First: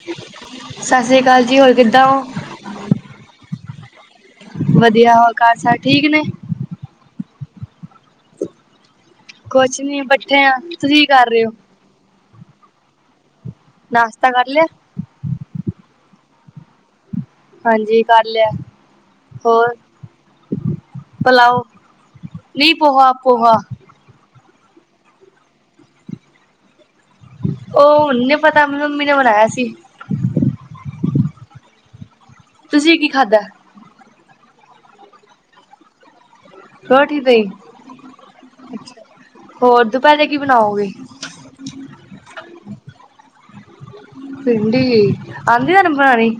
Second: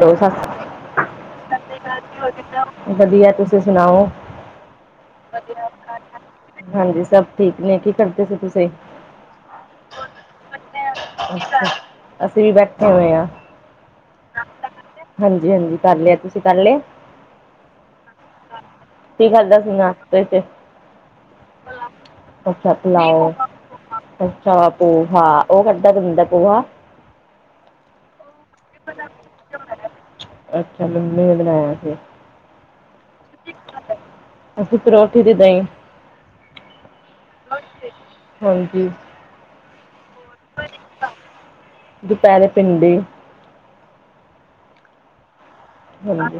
Hello ਸਤਿ ਸਤਿ ਸ੍ਰੀ ਅਕਾਲ ਜੀ ਹੋਰ ਕਿੱਦਾਂ ਐ? ਵਧੀਆ ਤੁਸੀਂ ਸੁਣਾਓ [unintelligible] ਵਧੀਆ। ਘਰ ਸਾਰੇ ਠੀਕ ਨੇਂ? ਹਾਂਜੀ ਸਭ ਠੀਕ ਨੇਂ। ਕੀ ਕਰਦੇ ਸੀ ਤੁਸੀਂ? ਕੁਛ ਨੀਂ ਬੈਠੇ ਆਂ, ਤੁਸੀਂ ਕਰ ਰਹੇ ਹੋ? ਅੱਛਾ ਅਸੀਂ ਵੀ ਬੈਠੇ ਹੋਏ ਆਂ। ਨਾਸ਼ਤਾ ਕਰ ਲਿਆ? ਹਾਂਜੀ ਹਾਂਜੀ, ਕਰ ਲਿਆ। ਤੁਸੀਂ ਕਰ ਲਿਆ? ਹਾਂਜੀ ਕਰ ਲਿਆ [inaudible] ਕੀ ਖੱਲਦਾ ਸੀ ਹੋਰ ਪਲਾਓ [unintelligible] ਅੱਛਾ ਨਹੀਂ ਪੋਹਾ ਪਲਾਓ, ਪੋਹਾ [inaudible] ਅੱਛਾ ਪੋਹਾ ਉਹ ਕੱਢ ਦਦਾ ਪੋਹਾ ਉਹ ਹੁਨ ਨੀਂ ਪਤਾ ਮ ਮੰਮੀ ਨੇਂ ਬਨਾਇਆ ਸੀ। ਅੱਛਾ, ਮੰਮੀ ਨੇਂ ਬਣਾਇਆ ਸੀ। ਤੁਸੀਂ ਕੀ ਖਾਧਾ? ਅੱਸੀਂ ਪਰੌਠੀ ਦੇ ਦਹੀਂ ਪਰੋਠੀ ਦਹੀ ਹਾਂਜੀ ਹੋਰ ਦੁਪਹਿਰੇ ਕੀ ਬਣਾਓਗੇ। ਦੁਪਹਿਰੇ ਭਿੰਡੀ। ਭਿੰਡੀ ਆਂਦੀ ਹਾਂਜੀ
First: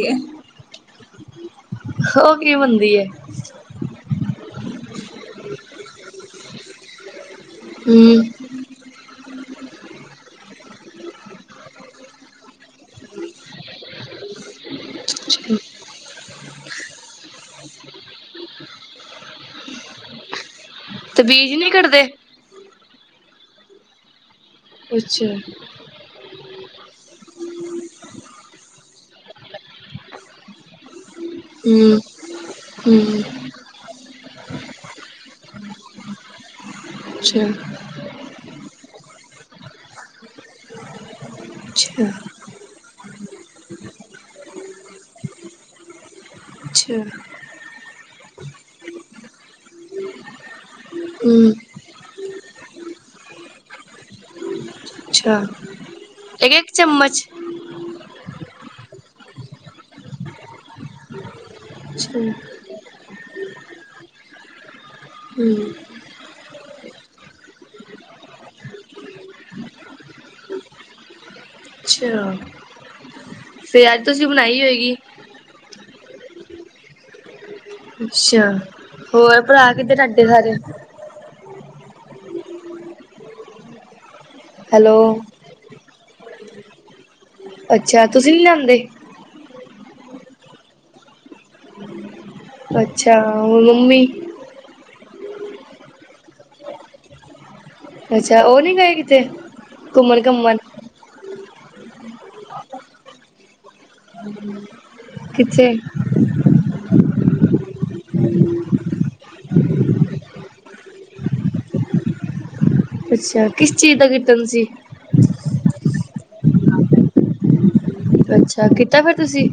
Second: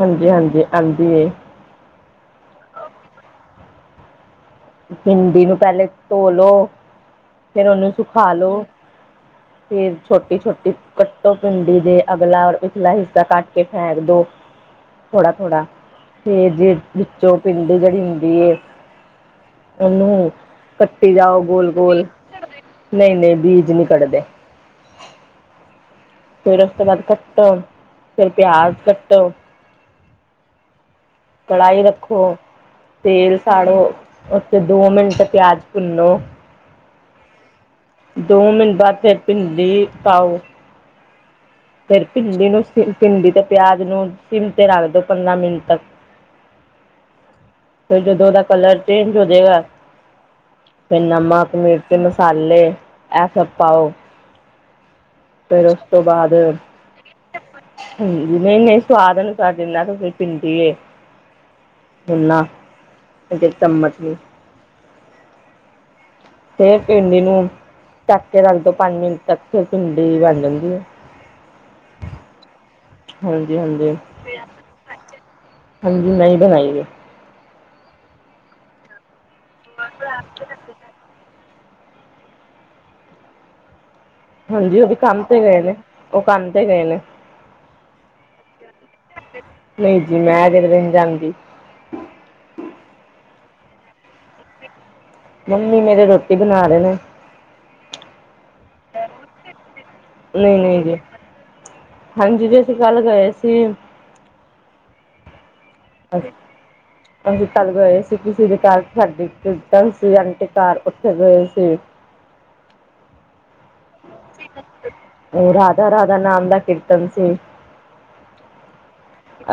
ਹਾਂਜੀ ਹਾਂਜੀ ਆਉਂਦੀ ਏ [unintelligible] ਓ ਕਿਵੇਂ ਬਣਦੀ ਐ। ਭਿੰਡੀ ਨੂੰ ਪਹਿਲੇ ਧੋਲੋ ਫੇਰ ਉਹਨੂੰ ਹਮ ਸੁਖਾਲੋ। ਫਿਰ ਛੋਟੀ ਛੋਟੀ। ਕੱਟੋ ਪਿੰਡੀ ਦੇ ਅਗਲਾ ਔਰ ਪਿਛਲਾ ਹਿੱਸਾ ਕੱਟ ਕੇ ਫੇਕ ਦੋ। ਥੋੜਾ ਥੋੜਾ ਤੇ ਜੇ ਵਿੱਚੋਂ ਪਿੰਡ ਜਿਹੜੀ ਹੁੰਦੀ ਉਹਨੂੰ ਕੱਟੀ ਤੇ ਜਾਓ ਬੀਜ ਨੀ ਗੋਲ ਕੱਢਦੇ ਗੋਲ ਨਹੀਂ ਨਹੀਂ ਬੀਜ ਨਹੀਂ ਕੱਢਦੇ। ਅੱਛਾ, ਫਿਰ ਉਸ ਤੋਂ ਬਾਅਦ ਕੱਟੋ ਫਿਰ ਪਿਆਜ ਕੱਟੋ। ਕੜਾਹੀ ਹਮ ਰੱਖੋ ਹਮ ਤੇਲ ਸਾੜੋ ਉਥੇ ਦੋ ਮਿੰਟ ਪਿਆਜ ਭੁੰਨੋ। ਅੱਛਾ, ਦੋ ਮਿੰਟਾਂ ਤੇ ਭਿੰਡੀ ਪਾਓ। ਫਿਰ ਅੱਛਾ ਭਿੰਡੀ ਨੂੰ ਭਿੰਡੀ ਤੇ ਪਿਆਜ ਨੂੰ ਸਿਮ ਤੇ ਰੱਖ ਦੋ ਪੰਦਰਾਂ ਮਿੰਟ ਤੱਕ। ਅੱਛਾ, ਫਿਰ ਜਦੋਂ ਉਹਦਾ ਕਲਰ ਚੇਂਜ ਹੋਜੇਏਗਾ ਫਿਰ ਹਮ ਨਮਕ ਨਮਕ ਮਸਾਲੇ ਇਹ ਸਭ ਪਾਓ। ਅੱਛਾ ਫੇਰ ਉਸ ਤੋਂ ਬਾਦ ਇੱਕ ਇੱਕ ਚਮਚ ਹਾਂਜੀ ਨਈ-ਨਈ ਸਵਾਦ ਅਨੁਸਾਰ ਜਿਨਾਂ [unintelligible] ਏ। ਅੱਛਾ [inaudible] ਹੂੰ। ਫੇਰ ਭਿੰਡੀ ਨੂੰ। ਢਕ ਕੇ ਰੱਖ ਦੋ ਪੰਜ ਮਿੰਟ ਤੱਕ ਫਿਰ ਭਿੰਡੀ ਬਣ ਜਾਂਦੀ ਏ। ਅੱਛਾ ਹਾਂਜੀ ਫੇ ਹਾਂਜੀ ਅੱਜ ਤੁਸੀਂ ਬਣਾਈ ਹੋਏਗੀ। ਹਾਂਜੀ ਮੈਂ ਈ ਬਣਾਈ ਏ। ਅੱਛਾ ਹੋਰ ਭਰਾ ਕਿੱਦਰ ਤੁਹਾਡੇ ਸਾਰੇ। ਹਾਂਜੀ ਓ ਵੀ ਹੈਲੋ ਕੰਮ ਤੇ ਗਏ ਨੇ ਓ ਕੰਮ ਤੇ ਗਏ ਨੇ। ਅੱਛਾ ਤੁਸੀਂ ਨੀ ਲਿਆਂਦੇ। ਨਈ ਜੀ ਮੈਂ ਤੇ [unintelligible] ਜਾਂਦੀ। [unintelligible] ਅੱਛਾ ਹੋਰ ਮੰਮੀ ਮੰਮੀ ਮੇਰੇ ਰੋਟੀ ਬਣਾ ਰੇ ਨੇ। ਅੱਛਾ ਓ ਨੀ ਗਏ ਕਿਤੇ ਘੁੰਮਣ-ਘੁੰਮਣ? [unintelligible] ਹਾਂਜੀ ਜੀ ਅਸੀਂ ਕੱਲ੍ਹ ਗਏ ਸੀ। [unintelligible] ਕਿੱਥੇ, ਅਸੀਂ ਕੱਲ ਗਏ ਸੀ ਤੁਸੀਂ ਦੇ ਘਰ ਸਾਡੇ ਸੀ [unintelligible] ਉੱਥੇ ਗਏ ਸੀ। ਅੱਛਾ ਕਿਸ ਚੀਜ਼ ਦਾ ਕੀਰਤਨ ਸੀ। ਰਾਧਾ ਰਾਧਾ ਨਾਮ ਦਾ ਕੀਰਤਨ ਸੀ। ਅੱਛਾ ਕੀਤਾ ਫਿਰ ਤੁਸੀਂ।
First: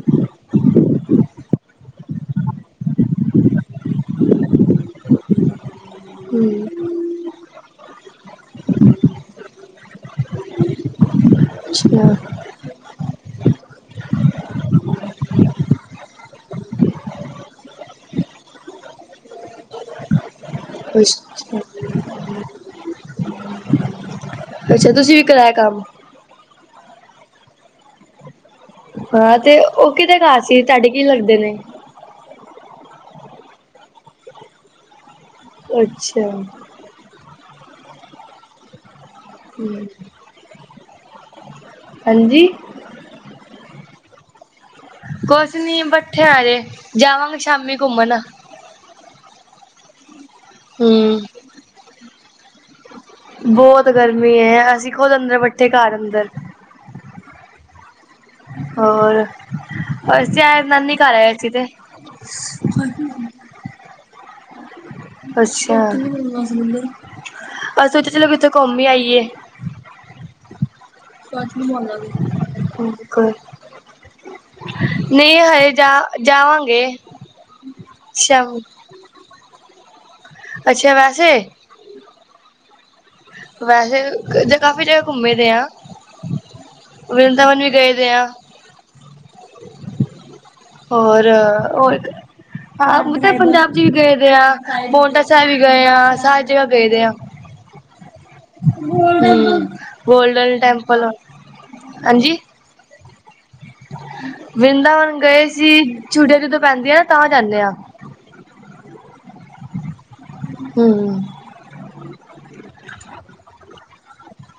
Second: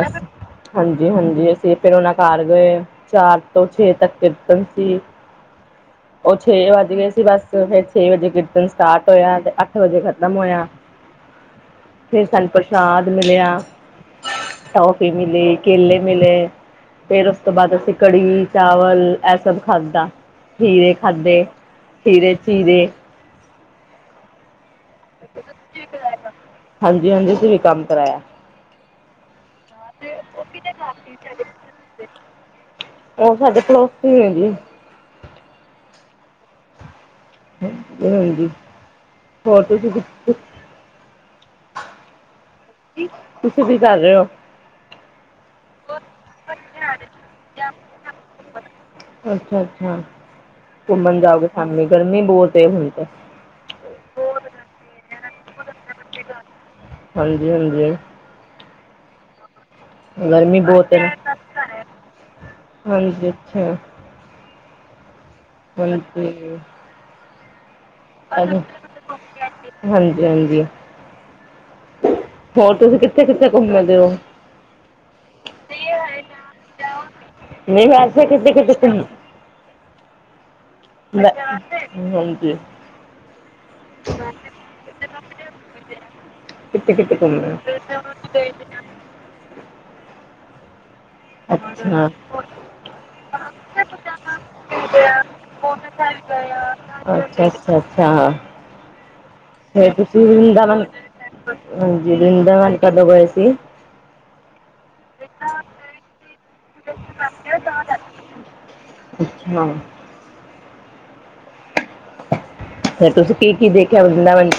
ਹਾਂਜੀ-ਹਾਂਜੀ ਅਸੀਂ ਫਿਰ ਓਨਾਂ ਘਰ ਗਏ ਚਾਰ ਤੋਂ ਛੇ ਤੱਕ ਕੀਰਤਨ ਸੀ। [unintelligible] ਓ ਛੇ ਹਮ ਵੱਜ ਗੇ ਸੀ ਬਸ ਫਿਰ ਛੇ ਵਜੇ ਕੀਰਤਨ ਸਟਾਰਟ ਹੋਇਆ ਤੇ ਅੱਠ ਵਜੇ ਖ਼ਤਮ ਹੋਇਆ। ਅੱਛਾ ਫੇਰ ਸਾਨੂੰ ਪ੍ਰਸ਼ਾਦ ਮਿਲਿਆ। ਟੋਫੀ ਮਿਲੀ ਕੇਲੇ ਮਿਲੇ। ਫੇਰ ਉਸ ਤੋਂ ਬਾਅਦ ਅਸੀਂ ਕੜੀ ਚਾਵਲ ਐ ਸਭ ਖਾਧਾ। ਖੀਰੇ ਖਾਧੇ ਅੱਛਾ ਖੀਰੇ ਚੀਰੇ। ਅੱਛਾ ਤੁਸੀਂ ਵੀ ਕਰਾਇਆ ਕੰਮ ਹਾਂਜੀ-ਹਾਂਜੀ ਅਸੀਂ ਵੀ ਕੰਮ ਕਰਾਇਆ। ਹਾਂ ਤੇ ਓ ਕਿਦੇ ਘਰ ਸੀ ਤੁਹਾਡੇ ਕੀ ਲੱਗਦੇ ਨੇ। ਓ ਸਾਡੇ ਪੜੋਸੀ ਨੇ ਜੀ। ਅੱਛਾ ਹਾਂਜੀ ਹੋਰ ਹਮ ਤੁਸੀ ਹਾਂਜੀ ਤੁਸੀਂ ਵੀ ਕਰ ਰਹੇ ਉ। ਕੁੱਛ ਨੀ ਬੈਠੇ ਆ ਅਜੇ ਜਾਵਾਂਗੇ ਸ਼ਾਮੀ ਘੁੰਮਣ ਅੱਛਾ-ਅੱਛਾ ਘੁੰਮਣ ਹੂੰ, ਜਾਓਗੇ ਸ਼ਾਮੀ ਗਰਮੀ ਬੋਤ ਹੁਣ ਤੇ ਬੋਤ ਗਰਮੀ ਏ ਅਸੀਂ ਖੁਦ ਅੰਦਰ ਬੈਠੇ ਘਰ ਅੰਦਰ ਹਾਂਜੀ-ਹਾਂਜੀ ਹੋਰ ਅੱਛਾ ਗਰਮੀ ਬਹੁਤ ਨਾਨੀ ਹੈ ਘਰ ਆਏ ਅਸੀ ਤੇ ਹਾਂਜੀ ਅੱਛਾ ਅੱਛਾ ਹਾਂਜੀ [unintelligible] ਚਲੋ ਕਿਤੇ ਘੁੰਮ ਈ ਆਈਏ। ਹਾਂਜੀ-ਹਾਂਜੀ [unintelligible] ਹੋਰ ਤੁਸੀਂ ਕਿੱਥੇ-ਕਿੱਥੇ ਘੁੰਮਦੇ ਓ। ਨਹੀਂ ਹਜੇ ਜਾ ਜਾਵਾਂਗੇ। ਨਹੀਂ ਵੈਸੇ ਕਿੱਥੇ- ਸ਼ਾਮ ਕਿੱਥੇ ਘੁੰਮ ਅੱਛਾ ਵੈਸੇ ਹਾਂਜੀ ਵੈਸੇ ਇਦੇ ਕਾਫ਼ੀ ਜਗ੍ਹਾ ਘੁੰਮੇ ਦੇ ਹਾਂ। ਕਿੱਥੇ ਕਿੱਥੇ ਘੁੰਮੇ ਵ੍ਰਿੰਦਾਵਨ ਵੀ ਗਏ ਦੇ ਆ। ਹੋਰ- ਹੋਰ ਅੱਛਾ ਹਾਂ ਮਤਲਬ ਪੰਜਾਬ 'ਚ ਅੱਛਾ ਵੀ ਗਏ ਦੇ ਆ ਪਉਂਟਾ ਸਾਹਿਬ ਵੀ ਗਏ ਆ ਸਾਰੇ ਜਗ੍ਹਾ ਗਏ ਦੇ ਆਂ। ਅੱਛਾ ਅੱਛਾ ਫਿਰ ਤੁਸੀਂ ਵੀ ਗੋਲਡਨ ਵੰਰਿਦਾਵਨ ਟੈਂਪਲ ਹਾਂਜੀ ਵਰਿੰਦਾਵਨ ਕਦੋਂ ਗਏ ਸੀ। ਵਰਿੰਦਾਵਨ ਗਏ ਸੀ ਛੁਟੀਆਂ ਜਦੋਂ ਪੈਂਦੀਆਂ ਤਾਂ ਜਾਂਦੇ ਆਂ। ਅੱਛਾ ਹੂੰ ਫਿਰ ਤੁਸੀਂ ਕੀ- ਕੀ ਦੇਖਿਆ ਵਰਿੰਦਾਵਨ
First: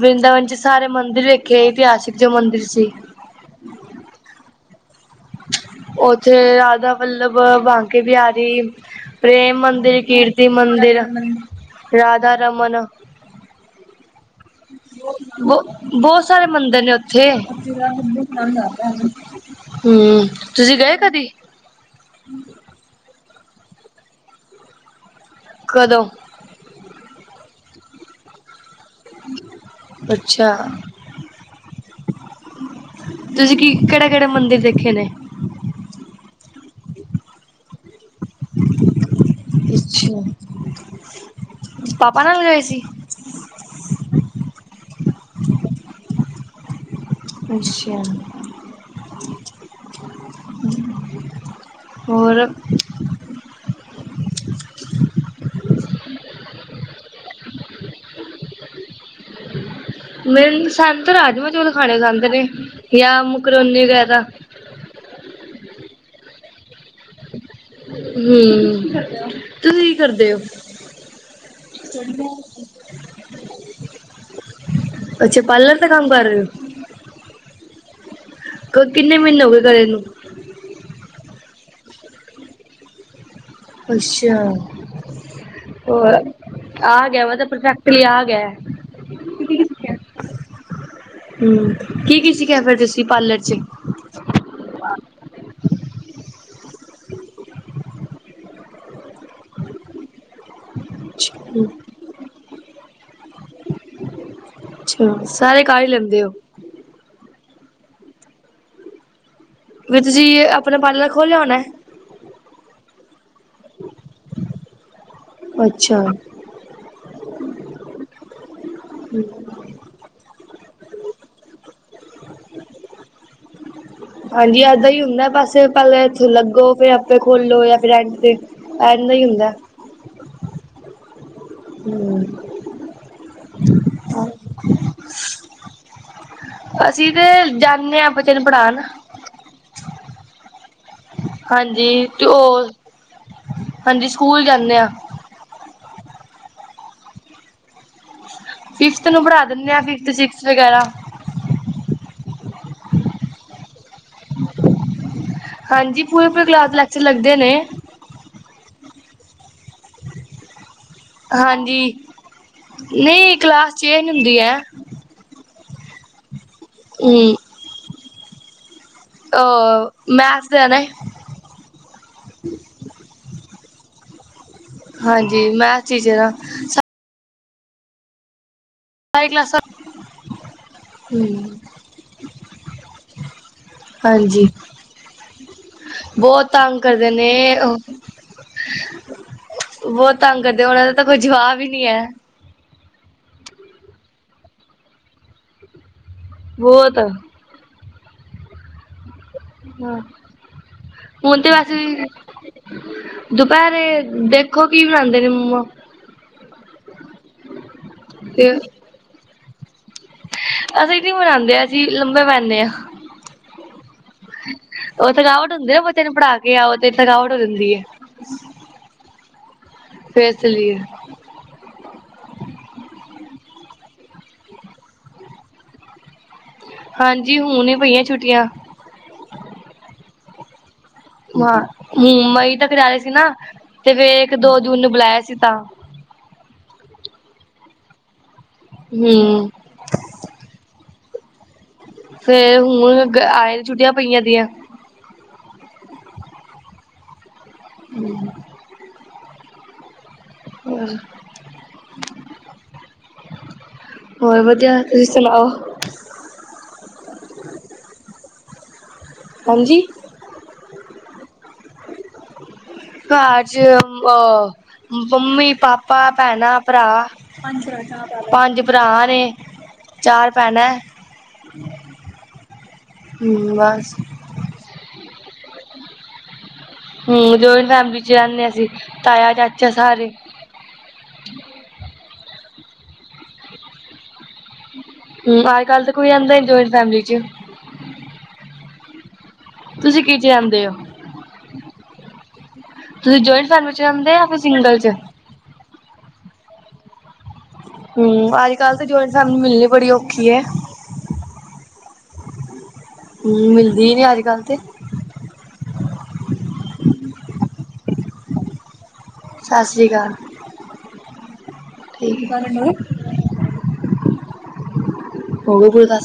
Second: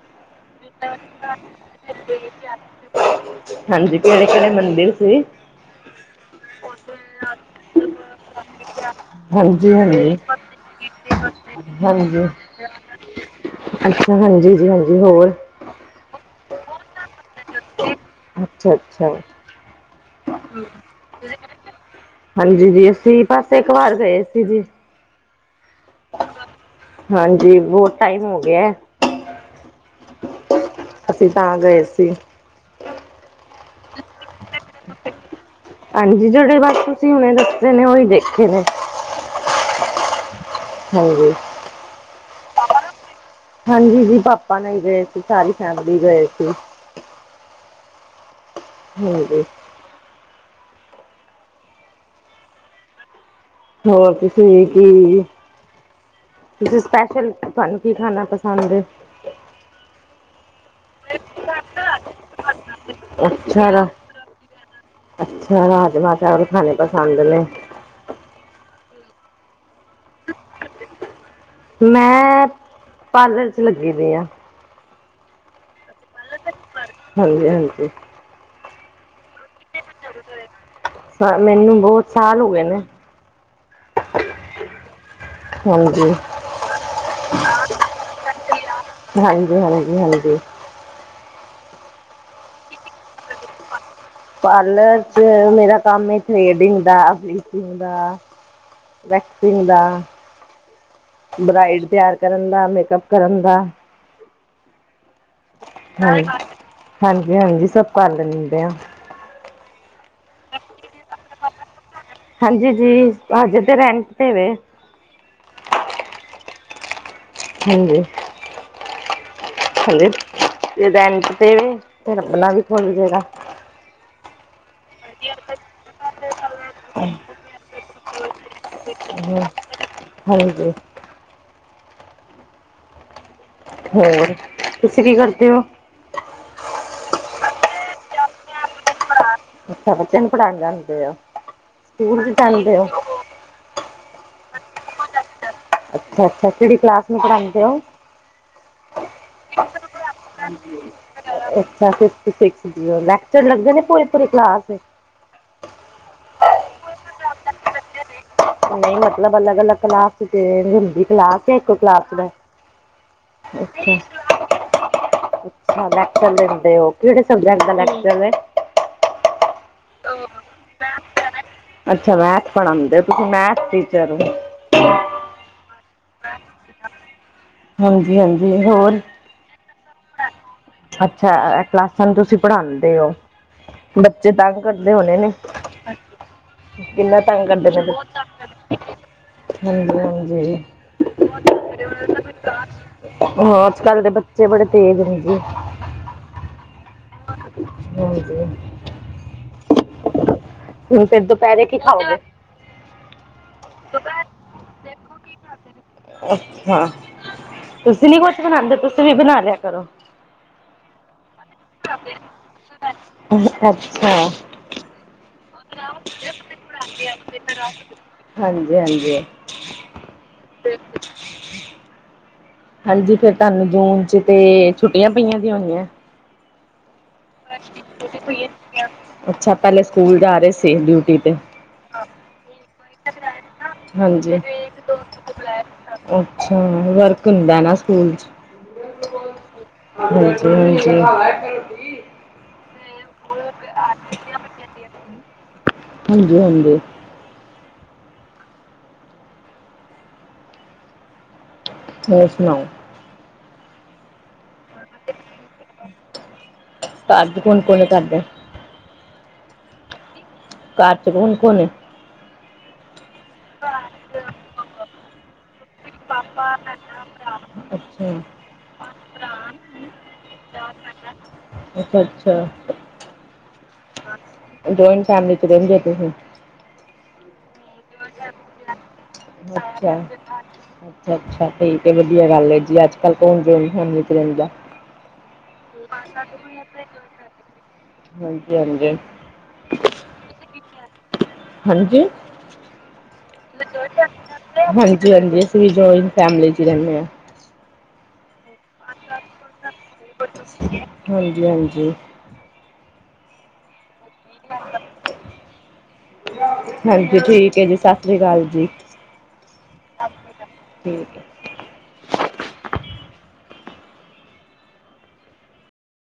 ਵ੍ਰਿੰਦਾਵਨ 'ਚ ਸਾਰੇ ਮੰਦਿਰ ਵੇਖੇ ਇਤਿਹਾਸਿਕ ਜੋ ਮੰਦਿਰ ਸੀ। ਹਾਂਜੀ ਕਿਹੜੇ- ਕਿਹੜੇ ਮੰਦਿਰ ਸੀ। ਉੱਥੇ ਰਾਧਾ ਵੱਲਬ ਬਾਂਕੇ ਬਿਹਾਰੀ ਪ੍ਰੇਮ ਹਾਂਜੀ ਮੰਦਿਰ, ਹਾਂਜੀ ਕੀਰਤੀ ਮੰਦਿਰ, ਹਾਂਜੀ ਰਾਧਾ ਰਮਨ ਅੱਛਾ ਹਾਂਜੀ ਜੀ ਹਾਂਜੀ ਹੋਰ ਬੋਤ ਸਾਰੇ ਮੰਦਿਰ ਨੇ ਓਥੇ ਅੱਛਾ-ਅੱਛਾ ਹੂੰ ਤੁਸੀਂ ਗਏ ਕਦੀ ਹਾਂਜੀ ਜੀ ਅਸੀਂ ਬਸ ਇਕ ਵਾਰ ਗਏ ਸੀ ਜੀ। ਕਦੋ ਹਾਂਜੀ ਬਹੁਤ ਟਾਈਮ ਹੋ ਗਿਆ। ਅੱਛਾ ਅਸੀਂ ਤਾਂ ਗਏ ਸੀ। ਤੁਸੀਂ ਕੀ ਕਿਹੜੇ- ਕਿਹੜੇ ਮੰਦਿਰ ਦੇਖੇ ਨੇ। ਹਾਂਜੀ ਜਿਹੜੇ ਬਸ ਤੁਸੀਂ ਹੁਣੇ ਦੱਸੇ ਨੇ ਉਹੀ ਦੇਖੇ ਨੇ। ਅੱਛਾ ਹਾਂਜੀ ਪਾਪਾ ਨਾਲ ਗਏ ਸੀ ਹਾਂਜੀ ਜੀ ਪਾਪਾ ਨਾਲ ਗਏ ਸੀ ਸਾਰੀ ਫੈਮਿਲੀ ਗਏ ਸੀ। ਅੱਛਾ। ਹੋਰ ਦੇ ਹੋਰ ਹੋਰ ਤੁਸੀ ਕੀ ਤੁਸੀਂ ਸਪੈਸ਼ਲ ਤਾਨੂੰ ਕੀ ਖਾਣਾ ਪਸੰਦ ਏ? ਮੇਰੀ ਪਸੰਦ ਤਾਂ ਰਾਜਮਾਂ ਚੌਲ ਖਾਣੇ ਪਸੰਦ ਨੇ ਜਾਂ ਅੱਛਾ ਮੈੱਕਰੋਨੀ ਰਾ ਵਗੈਰਾ। ਅੱਛਾ ਰਾਜਮਾਂ-ਚਾਵਲ ਖਾਣੇ ਪਸੰਦ ਨੇ। ਹੂੰ। ਤੁਸੀਂ ਕੀ ਕਰਦੇ ਓ? ਮੈਂ ਪਾਰਲਰ 'ਚ ਲੱਗੀ ਦੀ ਆ ਅੱਛਾ ਪਾਲਰ ਤਾਂ ਕੰਮ ਕਰ ਰਹੇ ਔ। ਹਾਂਜੀ ਹਾਂਜੀ ਕਿੰਨੇ ਮਹੀਨੇ ਹੋ ਗਏ ਨੂੰ? [inaudible] ਮੈਨੂੰ ਬਹੁਤ ਸਾਲ ਹੋਗੇ ਨੇ ਅੱਛਾ। ਹਾਂਜੀ ਹੋਰ ਆ ਗਿਆ ਮ ਤਾਂ ਪਰਫੈਕਟਲੀ ਆ ਗਿਆ। ਹਾਂਜੀ-ਹਾਂਜੀ-ਹਾਂਜੀ। ਹੂੰ ਕੀ-ਕੀ ਸੀਖਿਆ ਫਿਰ ਤੁਸੀਂ ਪਾਰਲਰ ਚ ਪਾਰਲਰ ਚ ਮੇਰਾ ਕੰਮ ਥ੍ਰੇਡਿੰਗ ਦਾ, ਅਪਰਲਿਪਸਿੰਗ ਦਾ। ਵੈਕਸਿੰਗ ਦਾ, ਬਰਾਈਡ ਤਿਆਰ ਕਰਨ ਦਾ, ਮੇਕਅੱਪ ਕਰਨ ਦਾ। ਅੱਛਾ। ਸਾਰੇ ਕਰ ਹੀ ਹਾਂ ਲੈਂਦੇ ਹੋ ਹਾਂਜੀ-ਹਾਂਜੀ ਸਭ ਕਰ ਲੈਂਦੇ ਆਂ। ਵਿਚ ਸੀ ਤੁਸੀਂ ਆਪਣਾ ਪਾਰਲਰ ਖੋਲਿਆ ਹੋਣਾ। ਹਾਂਜੀ ਜੀ, ਹਜੇ ਤੇ ਰੈਂਟ ਤੇ ਵੇ ਅੱਛਾ ਹੂੰ ਹਜੇ ਰੈਂਟ ਤੇ ਵੇ ਫੇਰ ਅਪਣਾ ਵੀ ਭੁੱਲ ਜੇਗਾ ਹਾਂਜੀ, ਏਦਾਂ ਹੀ ਹੁੰਦਾ ਬਸ ਪਹਿਲ ਇੱਥੋਂ ਲੱਗੋ ਫੇਰ ਆਪੇ ਖੋਲੋ ਜਾਂ ਬਰੈਡ ਦੇ ਹਾਂਜੀ। ਹੂੰ। ਹੋਰ, ਤੁਸੀਂ ਕੀ ਕਰਦੇ ਓ? ਅਸੀਂ ਤੇ ਜਾਂਣੇ ਹਾਂ, ਬੱਚੇ ਨੂੰ ਪੜਾਣ- ਅੱਛਾ, ਬੱਚਿਆ ਨੂੰ ਪੜ੍ਹਾਣ ਜਾਂਦੇ ਔ ਹਾਂਜੀ ਤੇ ਉਹ ਹਾਂਜੀ ਸਕੂਲ ਜਾਣੇ ਆ ਅੱਛ-ਅੱਛਾ ਕਿਹੜੀ ਕਲਾਸ ਨੂੰ ਪੜ੍ਹਾਂਦੇ ਹੋ ਫਿਫਥ ਨੂੰ ਪੜ੍ਹਾ ਦਿੰਣੇ ਹਾਂ, ਫਿਫੱਥ, ਸਿਕਸ ਵਗੈਰਾ ਅੱਛਾ, ਫਿਫੱਥ, ਸਿਕਸਥ ਲੈਕਚਰ ਲੱਗਦੇ ਨੇ ਪੂਰੀ-ਪੂਰੀ ਕਲਾਸ ਦੇ ਹਾਂਜੀ, ਪੂਰੇ-ਪੂਰੇ ਕਲਾਸ ਦੇ ਲੈਕਚਰ ਲੱਗਦੇ ਨੇ ਮਤਲਬ ਅਲੱਗ-ਅਲੱਗ ਕਲਾਸ ਹਿੰਦੀ ਕਲਾਸ ਜਾਂ ਇੱਕ ਹਾਂਜੀ। ਕਲਾਸ ਦਾ ਨਹੀਂ ਕਲਾਸ ਅੱਛਾ ਚੇਂਜ ਹੁੰਦੀ ਐ। ਲੈਕਚਰ ਦਿੰਦੇ ਓ ਕਿਹੜੇ ਹੂੰ। ਸਬਜੈਕਟ ਦਾ ਲੈਕਚੱਰ ਏ ਅਹ ਮੈਂੱਥਸ ਦੇ ਨੇ ਅੱਛਾ, ਮੈਥਸ ਪੜ੍ਹਾਦੇ ਹੋ ਤੁਸੀਂ ਮੈਥਸ ਟੀਚਰ ਹੋ ਹਾਂਜੀ, ਮੈਂਥਸ ਟੀਚਰ ਆ ਸਾਰੀ ਹਾਂਜੀ-ਹਾਂਜੀ ਹੋਰ ਸਾਰੀ ਕਲਾਸਾ ਅੱਛਾ, ਇਹ ਕਲਾਸਾਂ ਨੂੰ ਤੁਸੀਂ ਪੜ੍ਹਾਦੇ ਹੋ ਬੱਚੇ ਹਾਂਜੀ ਤੰਗ ਕਰਦੇ ਹੋਣੇ ਨੇ ਬਹੁਤ ਤੰਗ ਕਰਦੇ ਕਿੰਨਾ ਨੇ ਤੰਗ ਕਰਦੇ ਠੇ ਬਹੁਤ ਤੰਗ ਹਾਂਜੀ-ਹਾਂਜੀ। ਕਰਦੇ ਉਹਨਾਂ ਦਾ ਤਾਂ ਕੋਈ ਜਵਾਬ ਹੀ ਨਹੀਂ ਹੈ ਹਾਂ, ਅੱਜ ਕੱਲ੍ਹ ਦੇ ਬੱਚੇ ਬੜੇ ਤੇਜ਼ ਨੀ ਜੀ ਬਹੁਤ ਹਾਂਜੀ ਹਾਂ ਹੁਣ ਤਾਂ ਐਸੇ ਹੀ ਕੀ ਬਣਾਉਂਦੇ ਨੇ ਮੰਮਾ ਹਾਂ ਤੁਸੀਂ ਨੀ ਕੁੱਛ ਤੇ ਬਣਾਂਦੇ, ਤੁਸੀਂ ਵੀ ਬਣਾ ਲਿਆ ਕਰੋ। ਅਸੀਂ ਨੀ ਮਨਾਂਦੇ ਆ ਅਸੀਂ ਲੰਬੇ ਪੈਂਦੇ ਹਾਂ ਅੱਛਾ ਉਹ ਥਕਾਵਟ ਹੁੰਦੀ ਨਾ ਬੱਚੇ ਨੂੰ ਪੜ੍ਹਾ ਕੇ, ਆਓ ਤੇ ਥਕਾਵਟ ਹੋ ਜਾਂਦੀ ਐ, ਹਾਂਜੀ ਹਾਂਜੀ ਫੇਰ ਚਲੀ ਏ ਹਾਂਜੀ, ਫੇਰ ਤੁਹਾਨੂੰ ਜੂਨ ਚ ਤੇ ਛੁੱਟੀਆਂ ਪਈਆਂ ਦੀ ਹੋਣੀਆਂ ਹਾਂਜੀ, ਹੁਣ ਹੀ ਪਈਆਂ ਛੁੱਟੀਆਂ ਅੱਛਾ, ਪਹਿਲੇ ਸਕੂਲ ਜਾ ਰਹੇ ਸੀ ਡਿਊਟੀ ਤੇ ਹਾਂ, ਮਈ ਤੱਕ ਜਾ ਰਹੇ ਸੀ ਨਾ ਤੇ ਫੇਰ ਇੱਕ, ਹਾਂਜੀ ਦੋ ਜੂਨ ਨੂੰ ਬੁਲਾਇਆ ਸੀ ਤਾਂ ਅੱਛਾ, ਵਰਕ ਹੁੰਦਾ ਨਾ ਸਕੂਲ ਚ ਹੂੰ ਹਾਂਜੀ-ਹਾਂਜੀ ਫੇਰ ਹੁਣ ਆਏ ਨੇ, ਛੁੱਟੀਆਂ ਪਈਆਂ ਦੀਆਂ ਹਾਂਜੀ-ਹਾਂਜੀ ਹੂੰ [inaudible] ਹੋਰ ਸੁਣਾਓ? ਹੋਰ ਵਧੀਆ ਤੁਸੀਂ ਸੁਣਾਓ? ਘਰ ਚ ਕੋਣ ਕੋਣ ਤੁਹਾਡੇ? ਹਾਂਜੀ। ਘਰ ਚ ਕੋਣ, ਕੋਣ ਏ। ਘਰ ਚ ਅਹ ਮੰਮੀ ਪਾ ਭਾ ਭੈਣ ਭਰਾ ਅੱਛਾ ਪੰਜ ਭਰਾ ਨੇ ਚਾਰ ਭੈਣਾਂ ਏ। ਅੱਛਾ, ਅੱਛਾ ਹੂੰ, ਬਸ। ਜੋਇੰਟ ਫੈਮਿਲੀ ਚ ਰਹਿੰਦੇ ਓ ਤੁਸੀਂ। ਹੂੰ, ਜਆਇੰਟ ਫੈਮਿਲੀ ਚ ਰਹਿੰਦੇ ਆ ਰਹੀ ਅਸੀਂ। ਤਾਇਆ, ਚਾਚਾ ਅੱਛਾ। ਸਾਰੇ ਅੱਛਾ, ਅੱਛਾ ਸਹੀ ਤੇ ਵਧੀਆ ਗੱਲ ਐ ਜੀ, ਅੱਜ ਕੱਲ ਕੋਣ ਜੋਇੰਟ ਫੈਮਲੀ ਚ ਰਹਿੰਦਾ। ਹੂੰ ਅੱਜ ਕੱਲ ਤਾਂ ਕੋਈ ਰਹਿੰਦਾ ਨੀ ਜੁਆਇੰਟ ਫੈਮਿਲੀ ਚ ਹਾਂਜੀ, ਹਾਂਜੀ ਤੁਸੀਂ ਕੀ ਚ ਜਾਂਦੇ ਹੋ। ਹਾਂਜੀ ਤੁਸੀਂ ਜਆਇੰਟ ਫੈਮਲੀ ਚ ਰਹਿੰਦੇ ਓ ਜਾਂ ਫਿਰ ਸਿੰਗਲ ਚ ਨਹੀਂ ਜੋਇੰਟ ਫੈਮਿਲੀ ਚ ਰਹਿੰਦੇ ਹਾਂ। ਹੂੰ, ਅੱਜ ਕਲ੍ਹ ਤੇ ਜੋਇੰਟ ਫੈਮਲੀ ਮਿਲਣੀ ਬੜੀ ਔਖੀ ਹੈ। ਹਾਂਜੀਹਾਂਜੀ ਮਿਲਦੀ ਨੀ ਅਜ ਹਾਂਜੀ, ਠੀਕ ਜੀ, ਸਤਿ ਸ੍ਰੀ ਅਕਾਲ ਜੀ। ਸਤਿ ਸ੍ਰੀ ਅਕਾਲ ਠੀਕ ਹੈ ਠੀਕ। [unintelligible]